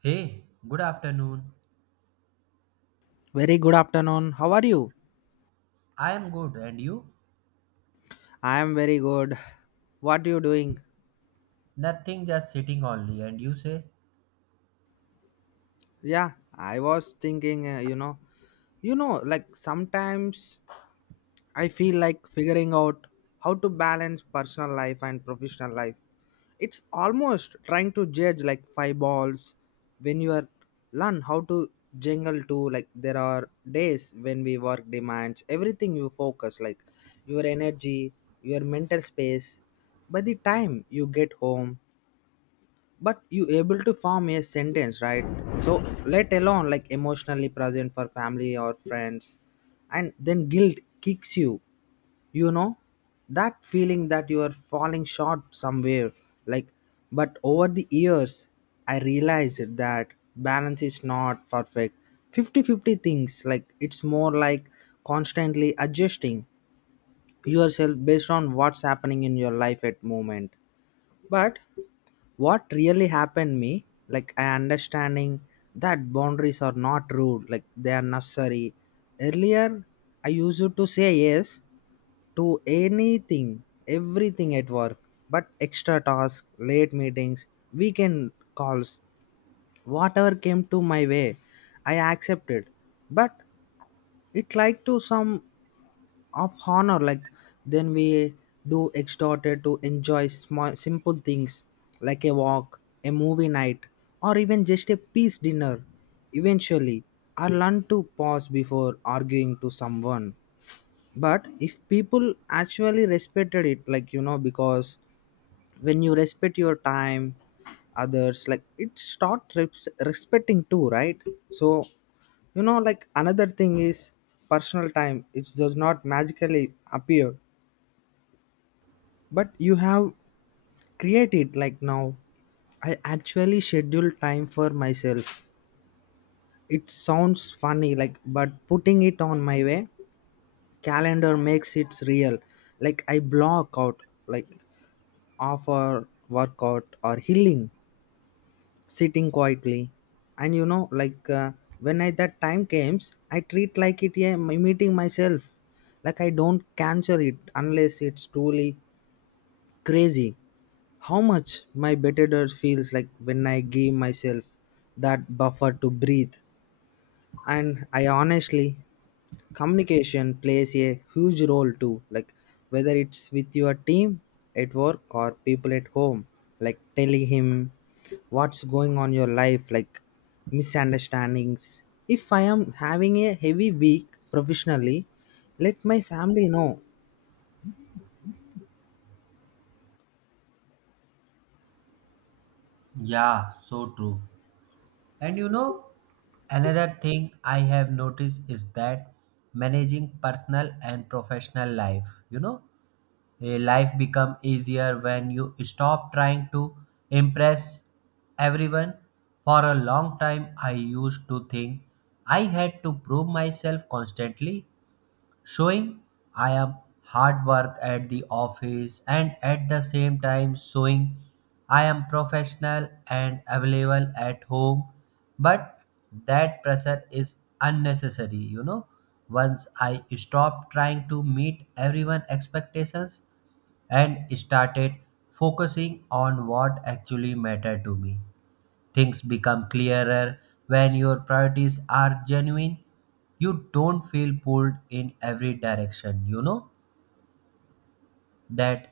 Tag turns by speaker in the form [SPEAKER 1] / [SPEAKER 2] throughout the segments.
[SPEAKER 1] Hey, good afternoon.
[SPEAKER 2] Very good afternoon. How are you?
[SPEAKER 1] I am good, and you?
[SPEAKER 2] I am very good. What are you doing?
[SPEAKER 1] Nothing, just sitting only. And you say,
[SPEAKER 2] Yeah, I was thinking, like sometimes I feel like figuring out how to balance personal life and professional life. It's almost trying to judge like five balls when you are learn how to jingle too. Like there are days when we work demands everything you focus like your energy, your mental space. By the time you get home but you able to form a sentence right, so let alone like emotionally present for family or friends, and then guilt kicks you, you know, that feeling that you are falling short somewhere, like, but over the years I realized that balance is not perfect 50-50 things, like it's more like constantly adjusting yourself based on what's happening in your life at moment. But what really happened me, like I understanding that boundaries are not rude, like they are necessary. Earlier, I used to say yes to anything, everything at work, but extra tasks, late meetings, weekend calls, whatever came to my way, I accepted. But it like to some of honor like then we do extorted to enjoy small simple things like a walk, a movie night, or even just a peace dinner. Eventually I learn to pause before arguing to someone, but if people actually respected it, like you know, because when you respect your time, others like it start respecting too, right? So, you know, like another thing is personal time, it does not magically appear, but you have created. Like now I actually schedule time for myself. It sounds funny like but putting it on my way calendar makes it real. Like I block out like off or workout or healing, sitting quietly. And you know like, when I that time comes I treat like it, yeah, my meeting myself. Like I don't cancel it unless it's truly crazy how much my better feels like when I give myself that buffer to breathe. And I honestly, communication plays a huge role too, like whether it's with your team at work or people at home, like telling him what's going on your life, like misunderstandings. If I am having a heavy week professionally, let my family know.
[SPEAKER 1] yeah, so true. And you know, another thing I have noticed is that managing personal and professional life, you know, a life become easier when you stop trying to impress everyone. For a long time, I used to think I had to prove myself constantly showing I am hard work at the office and at the same time showing I am professional and available at home. But that pressure is unnecessary, you know. Once I stopped trying to meet everyone's expectations and started focusing on what actually mattered to me. Things become clearer when your priorities are genuine. You don't feel pulled in every direction, you know, that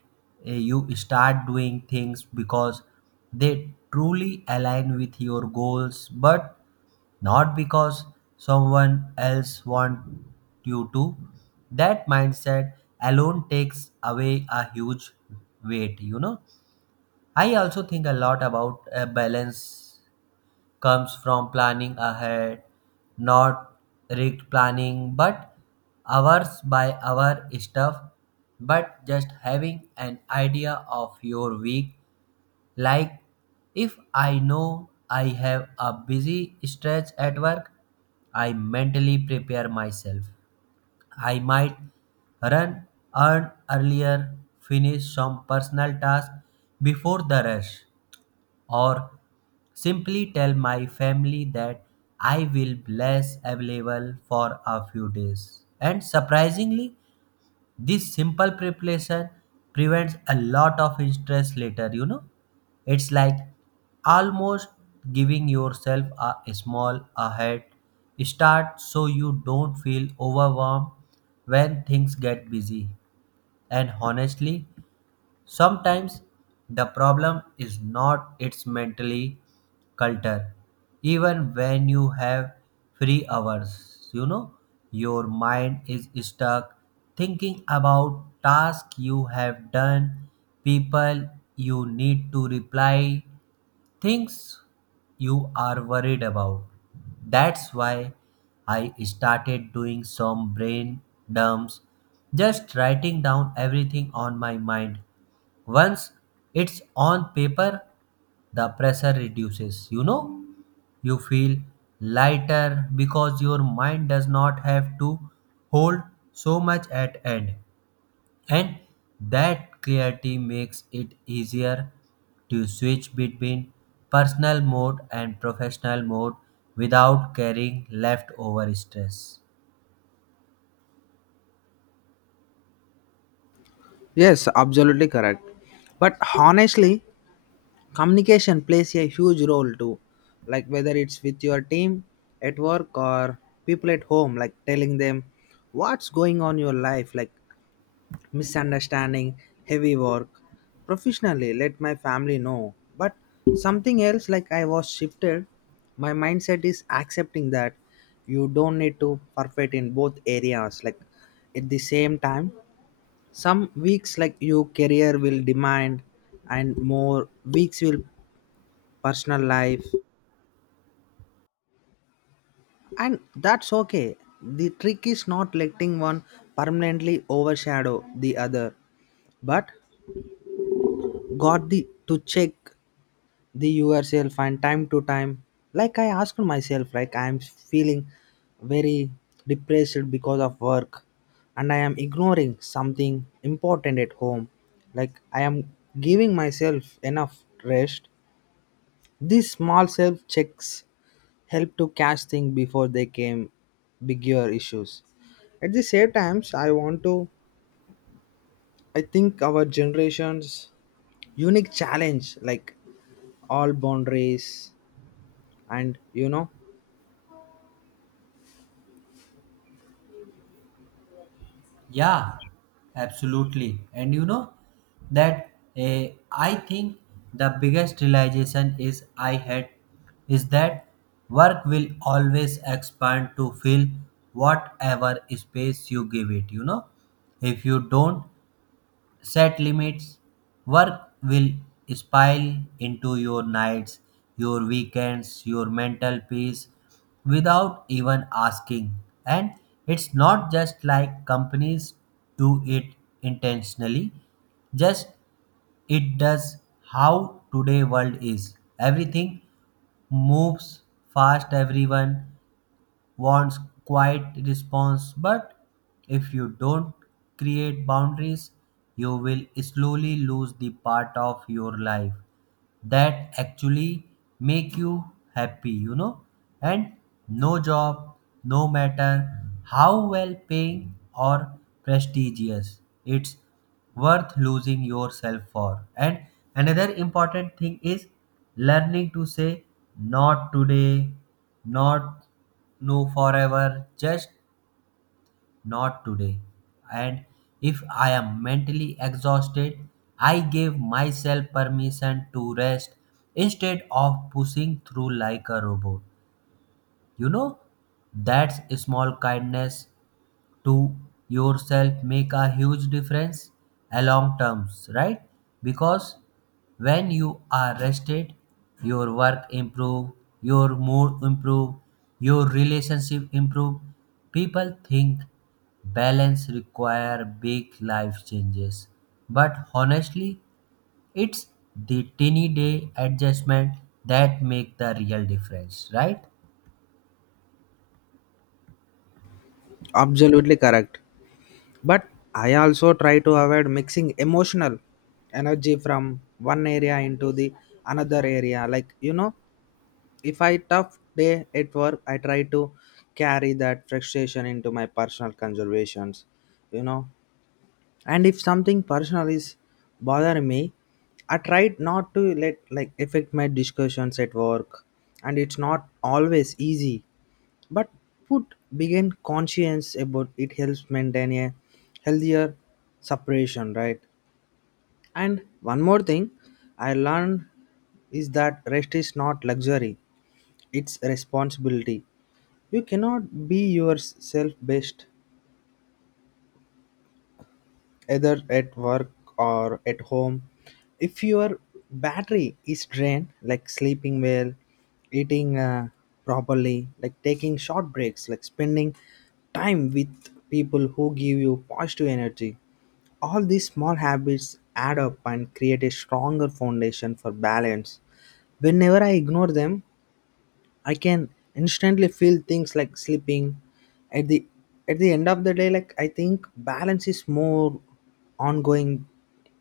[SPEAKER 1] you start doing things because they truly align with your goals, but not because someone else wants you to. That mindset alone takes away a huge weight, you know. I also think a lot about a balance comes from planning ahead, not rigged planning, but hours by hour stuff, but just having an idea of your week. Like if I know I have a busy stretch at work, I mentally prepare myself. I might run, earn earlier, finish some personal tasks before the rush, or simply tell my family that I will bless available for a few days. And surprisingly, this simple preparation prevents a lot of stress later, you know. It's like almost giving yourself a small ahead start so you don't feel overwhelmed when things get busy. And honestly, sometimes the problem is not its mentally culture. Even when you have free hours, you know, your mind is stuck thinking about tasks you have done, people you need to reply, things you are worried about. That's why I started doing some brain dumps, just writing down everything on my mind. Once it's on paper, the pressure reduces. You know, you feel lighter because your mind does not have to hold so much at end. And that clarity makes it easier to switch between personal mode and professional mode without carrying leftover stress.
[SPEAKER 2] Yes, absolutely correct. But honestly, communication plays a huge role too, like whether it's with your team at work or people at home, like telling them what's going on in your life, like misunderstanding, heavy work professionally, let my family know. But something else like I was shifted my mindset is accepting that you don't need to perfect in both areas, like at the same time. Some weeks like your career will demand and more weeks will personal life, and that's okay. The trick is not letting one permanently overshadow the other, but got the to check the yourself and time to time. Like I asked myself like I am feeling very depressed because of work and I am ignoring something important at home, like I am giving myself enough rest. These small self checks helped to catch things before they came bigger issues. At the same times, I want to, I think our generation's unique challenge, like all boundaries, and you know,
[SPEAKER 1] Yeah, absolutely. And you know that I think the biggest realization is I had is that work will always expand to fill whatever space you give it, you know. If you don't set limits, work will spill into your nights, your weekends, your mental peace without even asking, and it's not just like companies do it intentionally, just it does how today world is. Everything moves fast, everyone wants quiet response, but if you don't create boundaries, you will slowly lose the part of your life that actually make you happy, you know. And no job, no matter how well paying or prestigious, it's worth losing yourself for. And another important thing is learning to say not today, not no forever, just not today. And if I am mentally exhausted, I give myself permission to rest instead of pushing through like a robot. You know, that's a small kindness to yourself make a huge difference along terms, right? Because when you are rested, your work improve, your mood improve, your relationship improve. People think balance require big life changes, but honestly it's the tiny day adjustment that make the real difference, right?
[SPEAKER 2] absolutely correct. But I also try to avoid mixing emotional energy from one area into the another area. Like you know, if I tough day at work, I try to carry that frustration into my personal conservations, you know, and if something personal is bothering me, I tried not to let like affect my discussions at work, and it's not always easy, but put begin conscience about it helps maintain a healthier separation, right? And one more thing I learned is that rest is not luxury, it's responsibility. You cannot be yourself best either at work or at home. If your battery is drained, like sleeping well, eating properly, like taking short breaks, like spending time with people who give you positive energy, all these small habits add up and create a stronger foundation for balance. Whenever I ignore them, I can instantly feel things like sleeping. At the at the end of the day, like I think balance is more ongoing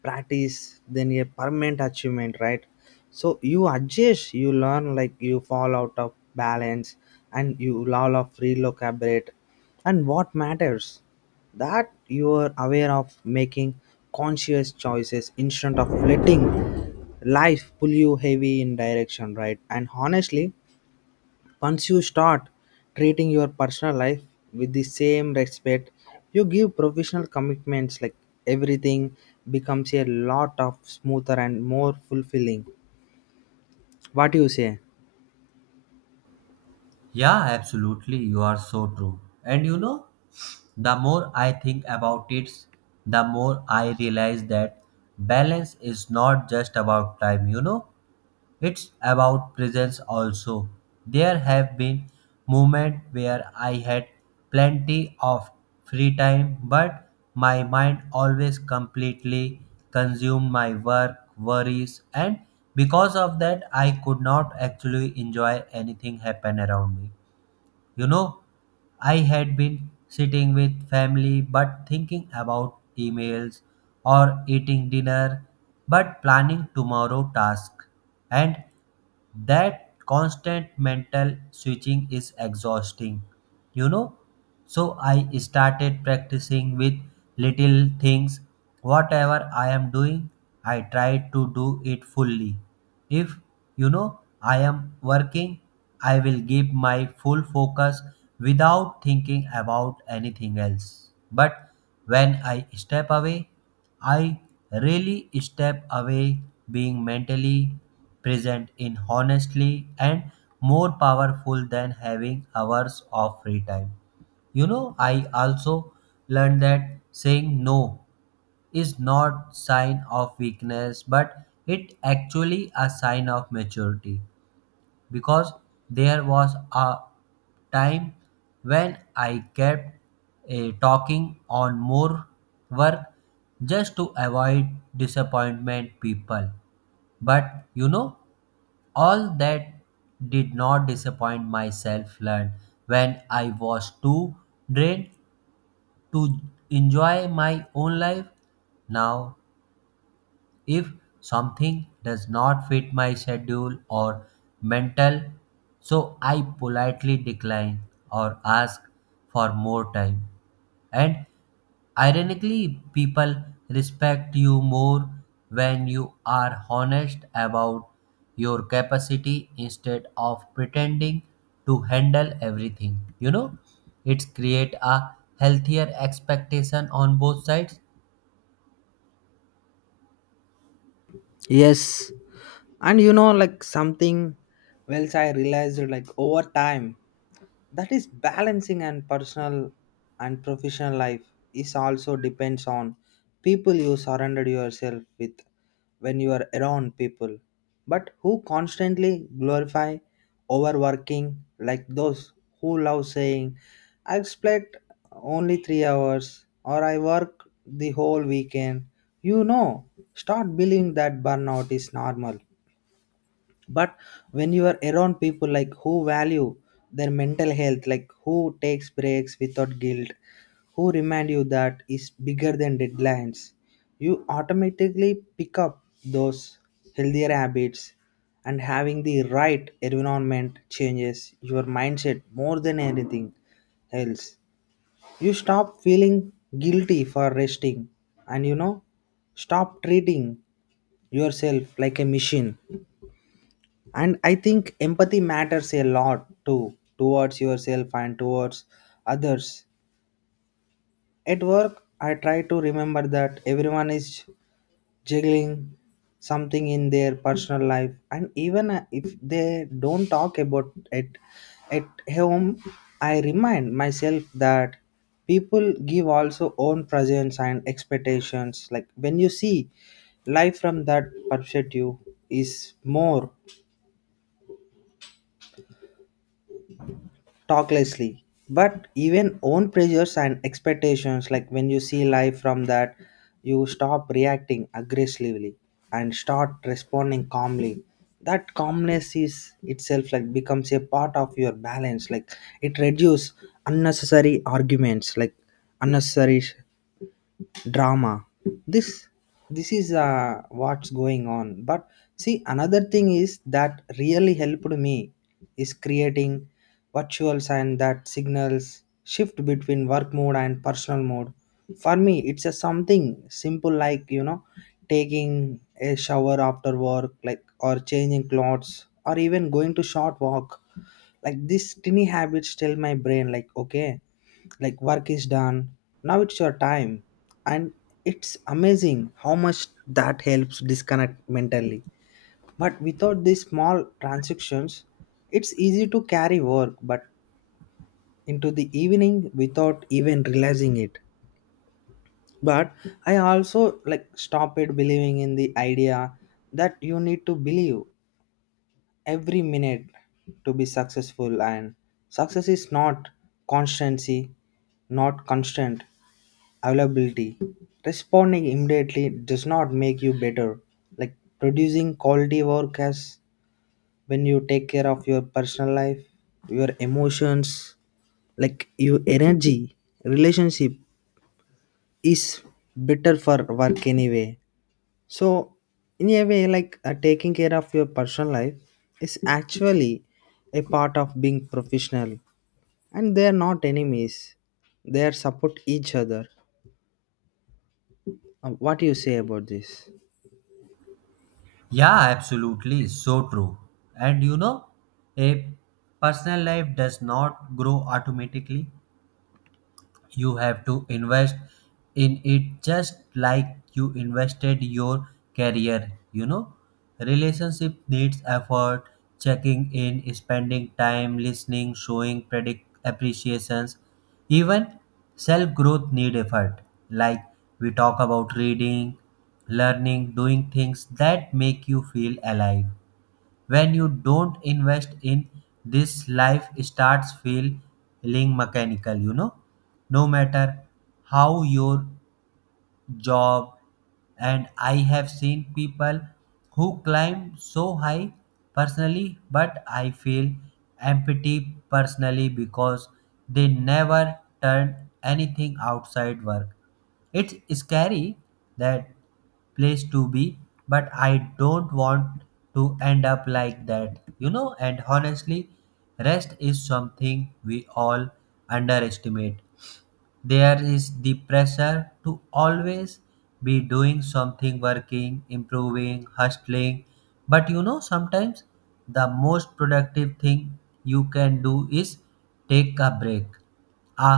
[SPEAKER 2] practice than a permanent achievement, right? So you adjust, you learn, like you fall out of balance, and you all of relocate. And what matters that you are aware of making conscious choices instead of letting life pull you heavy in direction, right? And honestly, once you start treating your personal life with the same respect you give professional commitments, like everything becomes a lot of smoother and more fulfilling. What do you say?
[SPEAKER 1] Yeah, absolutely, you are so true. And you know, the more I think about it, the more I realize that balance is not just about time, you know, it's about presence also. There have been moments where I had plenty of free time, but my mind always completely consumed my work, worries, and because of that, I could not actually enjoy anything happen around me. You know, I had been sitting with family but thinking about emails or eating dinner but planning tomorrow task, and that constant mental switching is exhausting, you know. So I started practicing with little things. Whatever I am doing, I try to do it fully. If you know I am working, I will give my full focus without thinking about anything else. But when I step away, I really step away being mentally present in honestly and more powerful than having hours of free time. You know, I also learned that saying no is not sign of weakness, but it actually a sign of maturity, because there was a time when I kept talking on more work just to avoid disappointment people, but you know, all that did not disappoint myself learned when I was too drained to enjoy my own life. Now, if something does not fit my schedule or mental, so I politely decline or ask for more time. And ironically, people respect you more when you are honest about your capacity instead of pretending to handle everything. You know, it create a healthier expectation on both sides.
[SPEAKER 2] Yes. And you know, like something else I realized, like over time, that is balancing and personal and professional life is also depends on people you surrender yourself with. When you are around people but who constantly glorify overworking, like those who love saying I slept only 3 hours or I work the whole weekend, you know, start believing that burnout is normal. But when you are around people like who value their mental health, like who takes breaks without guilt, who remind you that is bigger than deadlines, you automatically pick up those healthier habits, and having the right environment changes your mindset more than anything else. You stop feeling guilty for resting, and you know, stop treating yourself like a machine. And I think empathy matters a lot too, towards yourself and towards others. At work I try to remember that everyone is juggling something in their personal life, and even if they don't talk about it at home, I remind myself that people give also own presence and expectations, like when you see life from that perspective is more talk lessly, but even own pressures and expectations, like when you see life from that, you stop reacting aggressively and start responding calmly. That calmness is itself like becomes a part of your balance, like it reduces unnecessary arguments, like unnecessary drama. This this is, what's going on. But see another thing is that really helped me is creating virtual and that signals shift between work mode and personal mode. For me it's a something simple like, you know, taking a shower after work, like or changing clothes, or even going to short walk. Like this tiny habits tell my brain like okay, like work is done, now it's your time. And it's amazing how much that helps disconnect mentally, but without these small transactions it's easy to carry work but into the evening without even realizing it. But I also like stopped believing in the idea that you need to believe every minute to be successful. And success is not constancy, not constant availability. Responding immediately does not make you better, like producing quality work as when you take care of your personal life, your emotions, like your energy, relationship, is better for work anyway. So, in a way, like taking care of your personal life is actually a part of being professional, and they are not enemies. They are support each other. What do you say about this?
[SPEAKER 1] Yeah, absolutely. So true. And you know, a personal life does not grow automatically. You have to invest in it just like you invested your career, you know. Relationship needs effort, checking in, spending time, listening, showing predict appreciations. Even self growth need effort, like we talk about reading, learning, doing things that make you feel alive. When you don't invest in this, life starts feeling mechanical, you know, no matter how your job. And I have seen people who climb so high personally but I feel empty personally because they never turn anything outside work. It's scary, that place to be, but I don't want to end up like that, you know. And honestly, rest is something we all underestimate. There is the pressure to always be doing something, working, improving, hustling, but you know, sometimes the most productive thing you can do is take a break. A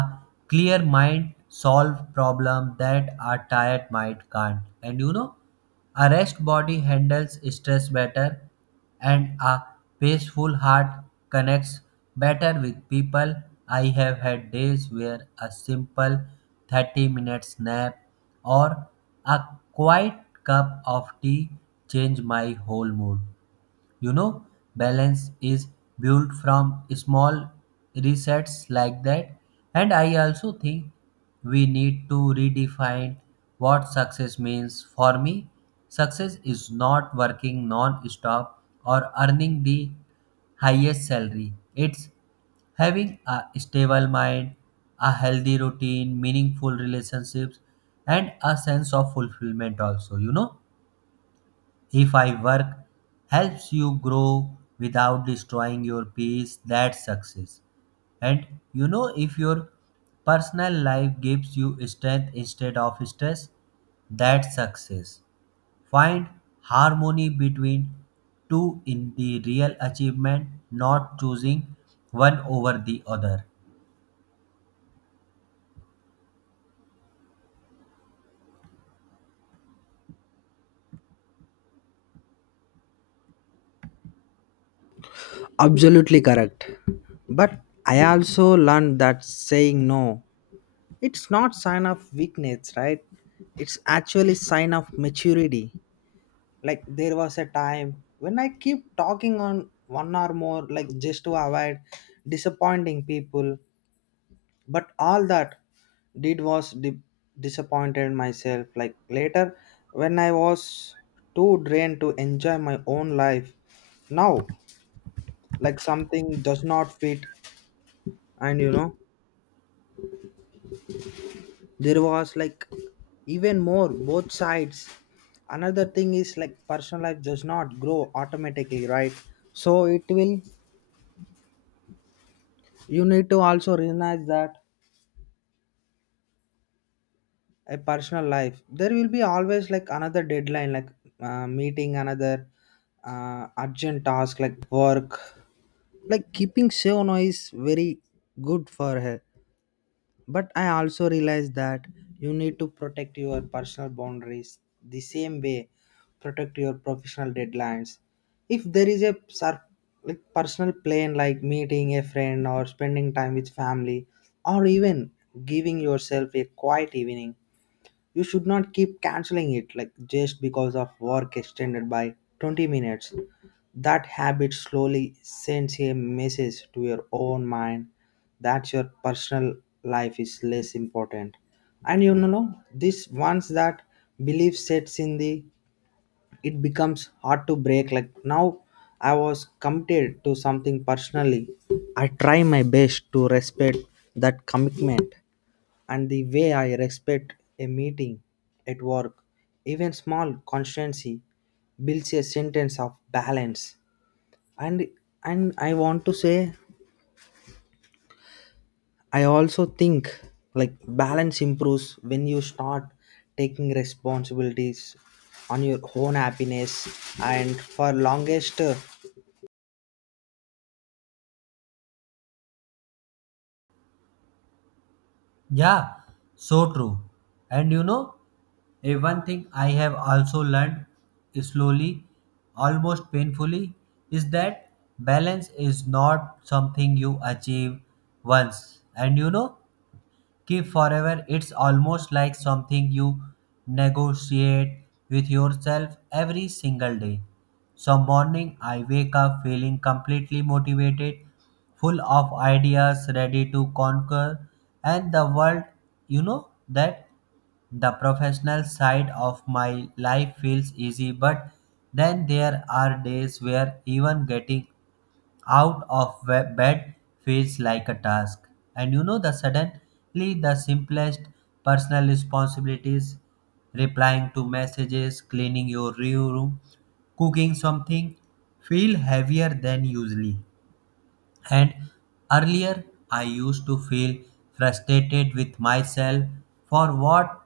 [SPEAKER 1] clear mind solve problem that a tired mind can't, and you know, a rest body handles stress better, and a peaceful heart connects better with people. I have had days where a simple 30 minutes nap or a quiet cup of tea change my whole mood. You know, balance is built from small resets like that. And I also think we need to redefine what success means. For me, success is not working non stop or earning the highest salary. It's having a stable mind, a healthy routine, meaningful relationships, and a sense of fulfillment, also, you know. If I work helps you grow without destroying your peace, that's success. And you know, if your personal life gives you strength instead of stress, that's success. Find harmony between two in the real achievement, not choosing one over the other.
[SPEAKER 2] Absolutely correct. But I also learned that saying no, it's not sign of weakness, right? It's actually sign of maturity. Like there was a time when I keep talking on one or more, like just to avoid disappointing people, but all that did was disappointed myself, like later when I was too drained to enjoy my own life. Now, like something does not fit, and you know, there was like even more both sides. Another thing is like personal life does not grow automatically, right? So it will, you need to also realize that a personal life there will be always like another deadline, like, meeting another urgent task like work, like keeping safe now is very good for her. But I also realize that you need to protect your personal boundaries the same way protect your professional deadlines. If there is a like personal plan like meeting a friend or spending time with family, or even giving yourself a quiet evening, you should not keep canceling it like just because of work extended by 20 minutes. That habit slowly sends a message to your own mind that your personal life is less important. And you know, this once that belief sets in the it becomes hard to break. Like now I was committed to something personally, I try my best to respect that commitment and the way I respect a meeting at work, even small constancy builds a sentence of balance. And and I want to say I also think like balance improves when you start taking responsibilities on your own happiness. And for longest,
[SPEAKER 1] Yeah, so true. And you know, a one thing I have also learned slowly, almost painfully, is that balance is not something you achieve once. And you know, keep forever. It's almost like something you negotiate with yourself every single day. Some morning I wake up feeling completely motivated, full of ideas, ready to conquer and the world. You know that the professional side of my life feels easy, but then there are days where even getting out of bed feels like a task. And you know, the suddenly the simplest personal responsibilities, replying to messages, cleaning your real room, cooking something, feel heavier than usually. And earlier, I used to feel frustrated with myself for what,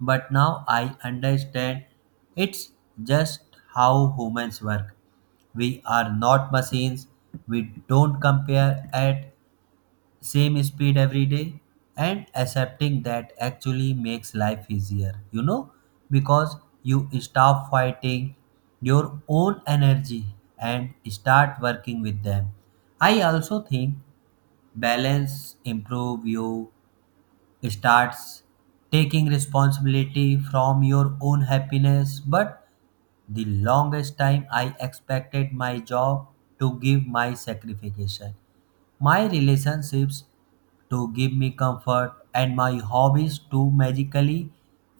[SPEAKER 1] but now I understand it's just how humans work. We are not machines. We don't compare at same speed every day, and accepting that actually makes life easier, you know, because you stop fighting your own energy and start working with them. I also think balance improve you starts taking responsibility from your own happiness, but the longest time I expected my job to give my sacrifice, my relationships to give me comfort, and my hobbies to magically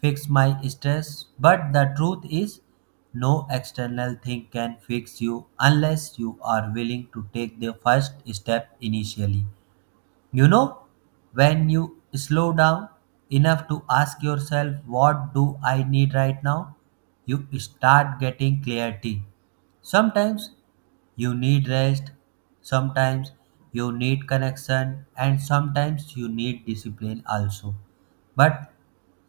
[SPEAKER 1] fix my stress, but the truth is no external thing can fix you unless you are willing to take the first step initially, you know, when you slow down enough to ask yourself, what do I need right now? You start getting clarity. Sometimes you need rest, sometimes you need connection, and sometimes you need discipline also. But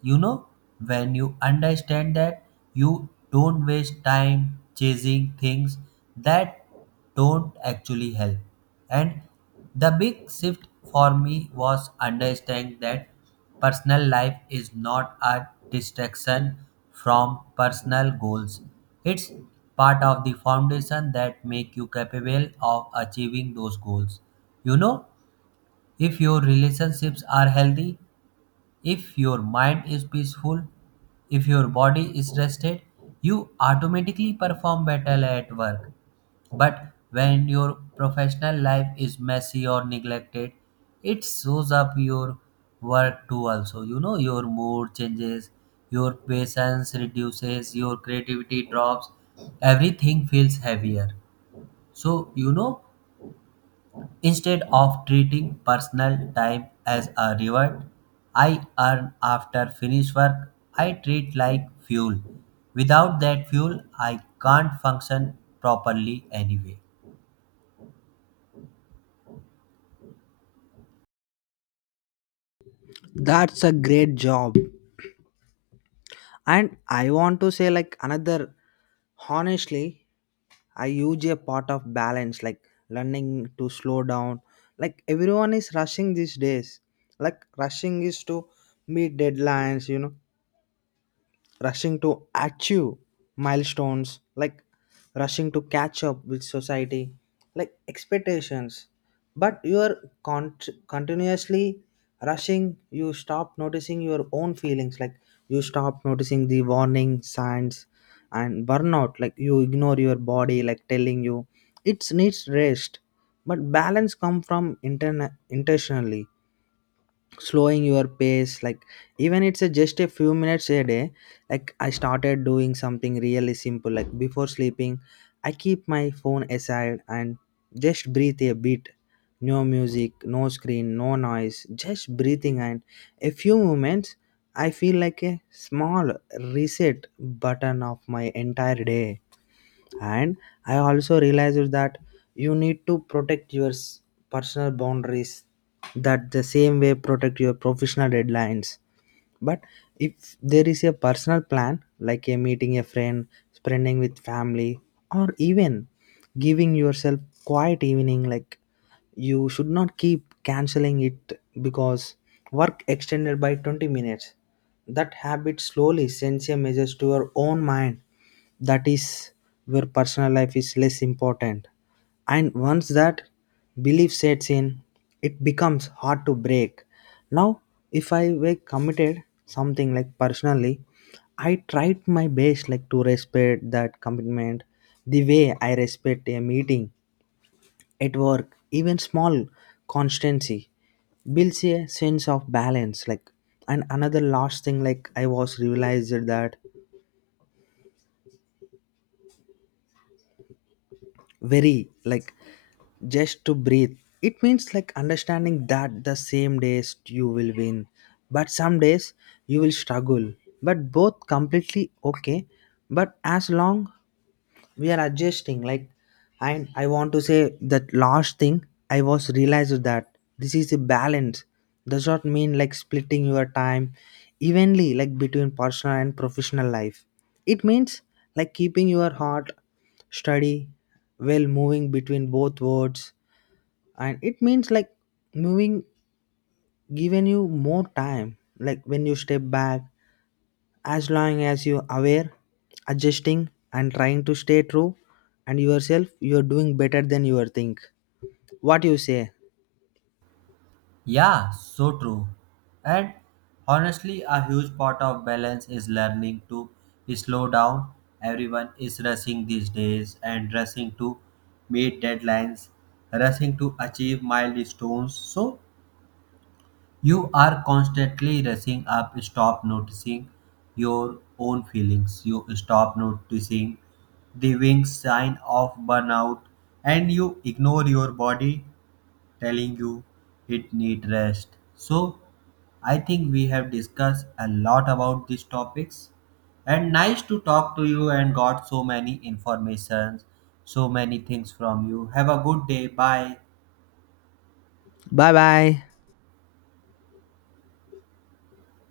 [SPEAKER 1] you know, when you understand that, you don't waste time chasing things that don't actually help. And the big shift for me was understanding that personal life is not a distraction from personal goals. It's part of the foundation that make you capable of achieving those goals. You know, if your relationships are healthy, if your mind is peaceful, if your body is rested, you automatically perform better at work. But when your professional life is messy or neglected, it shows up your work too also. You know, your mood changes, your patience reduces, your creativity drops, everything feels heavier. So you know, instead of treating personal time as a reward I earn after finish work, I treat like fuel. Without that fuel, I can't function properly anyway.
[SPEAKER 2] that's a great job. And I want to say like another, honestly, I use a part of balance, like learning to slow down. Like everyone is rushing these days. Like rushing is to meet deadlines, you know, rushing to achieve milestones, like rushing to catch up with society like expectations. But you are con- continuously rushing, you stop noticing your own feelings, like you stop noticing the warning signs and burnout, like you ignore your body like telling you it needs rest. But balance come from intentionally slowing your pace, like even it's a just a few minutes a day. Like I started doing something really simple like before sleeping, I keep my phone aside and just breathe a bit. No music, no screen, no noise, just breathing. And a few moments I feel like a small reset button of my entire day. And I also realized that you need to protect your personal boundaries that the same way protect your professional deadlines. But if there is a personal plan like a meeting a friend, spending with family, or even giving yourself quiet evening, like you should not keep canceling it because work extended by 20 minutes. That habit slowly sends a message to your own mind that is where personal life is less important. And once that belief sets in, it becomes hard to break. Now, if I were committed something like personally, I tried my best like to respect that commitment the way I respect a meeting at work, even small constancy builds a sense of balance, like. And another last thing, like I was realized that very, like just to breathe, it means like understanding that the same days you will win, but some days you will struggle, but both completely okay. But as long we are adjusting, like. And I want to say that last thing, I was realized that this is a balance does not mean like splitting your time evenly like between personal and professional life. It means like keeping your heart steady while moving between both worlds. And it means like moving, giving you more time like when you step back. As long as you're aware, adjusting and trying to stay true and yourself, you're doing better than you are think. What you say?
[SPEAKER 1] Yeah, so true. And honestly, a huge part of balance is learning to slow down. Everyone is rushing these days and rushing to meet deadlines, rushing to achieve milestones. So you are constantly rushing up, stop noticing your own feelings, you stop noticing the wing sign of burnout, and you ignore your body telling you it need rest. So I think we have discussed a lot about these topics and nice to talk to you and got so many informations, so many things from you. Have a good day. Bye.
[SPEAKER 2] Bye bye.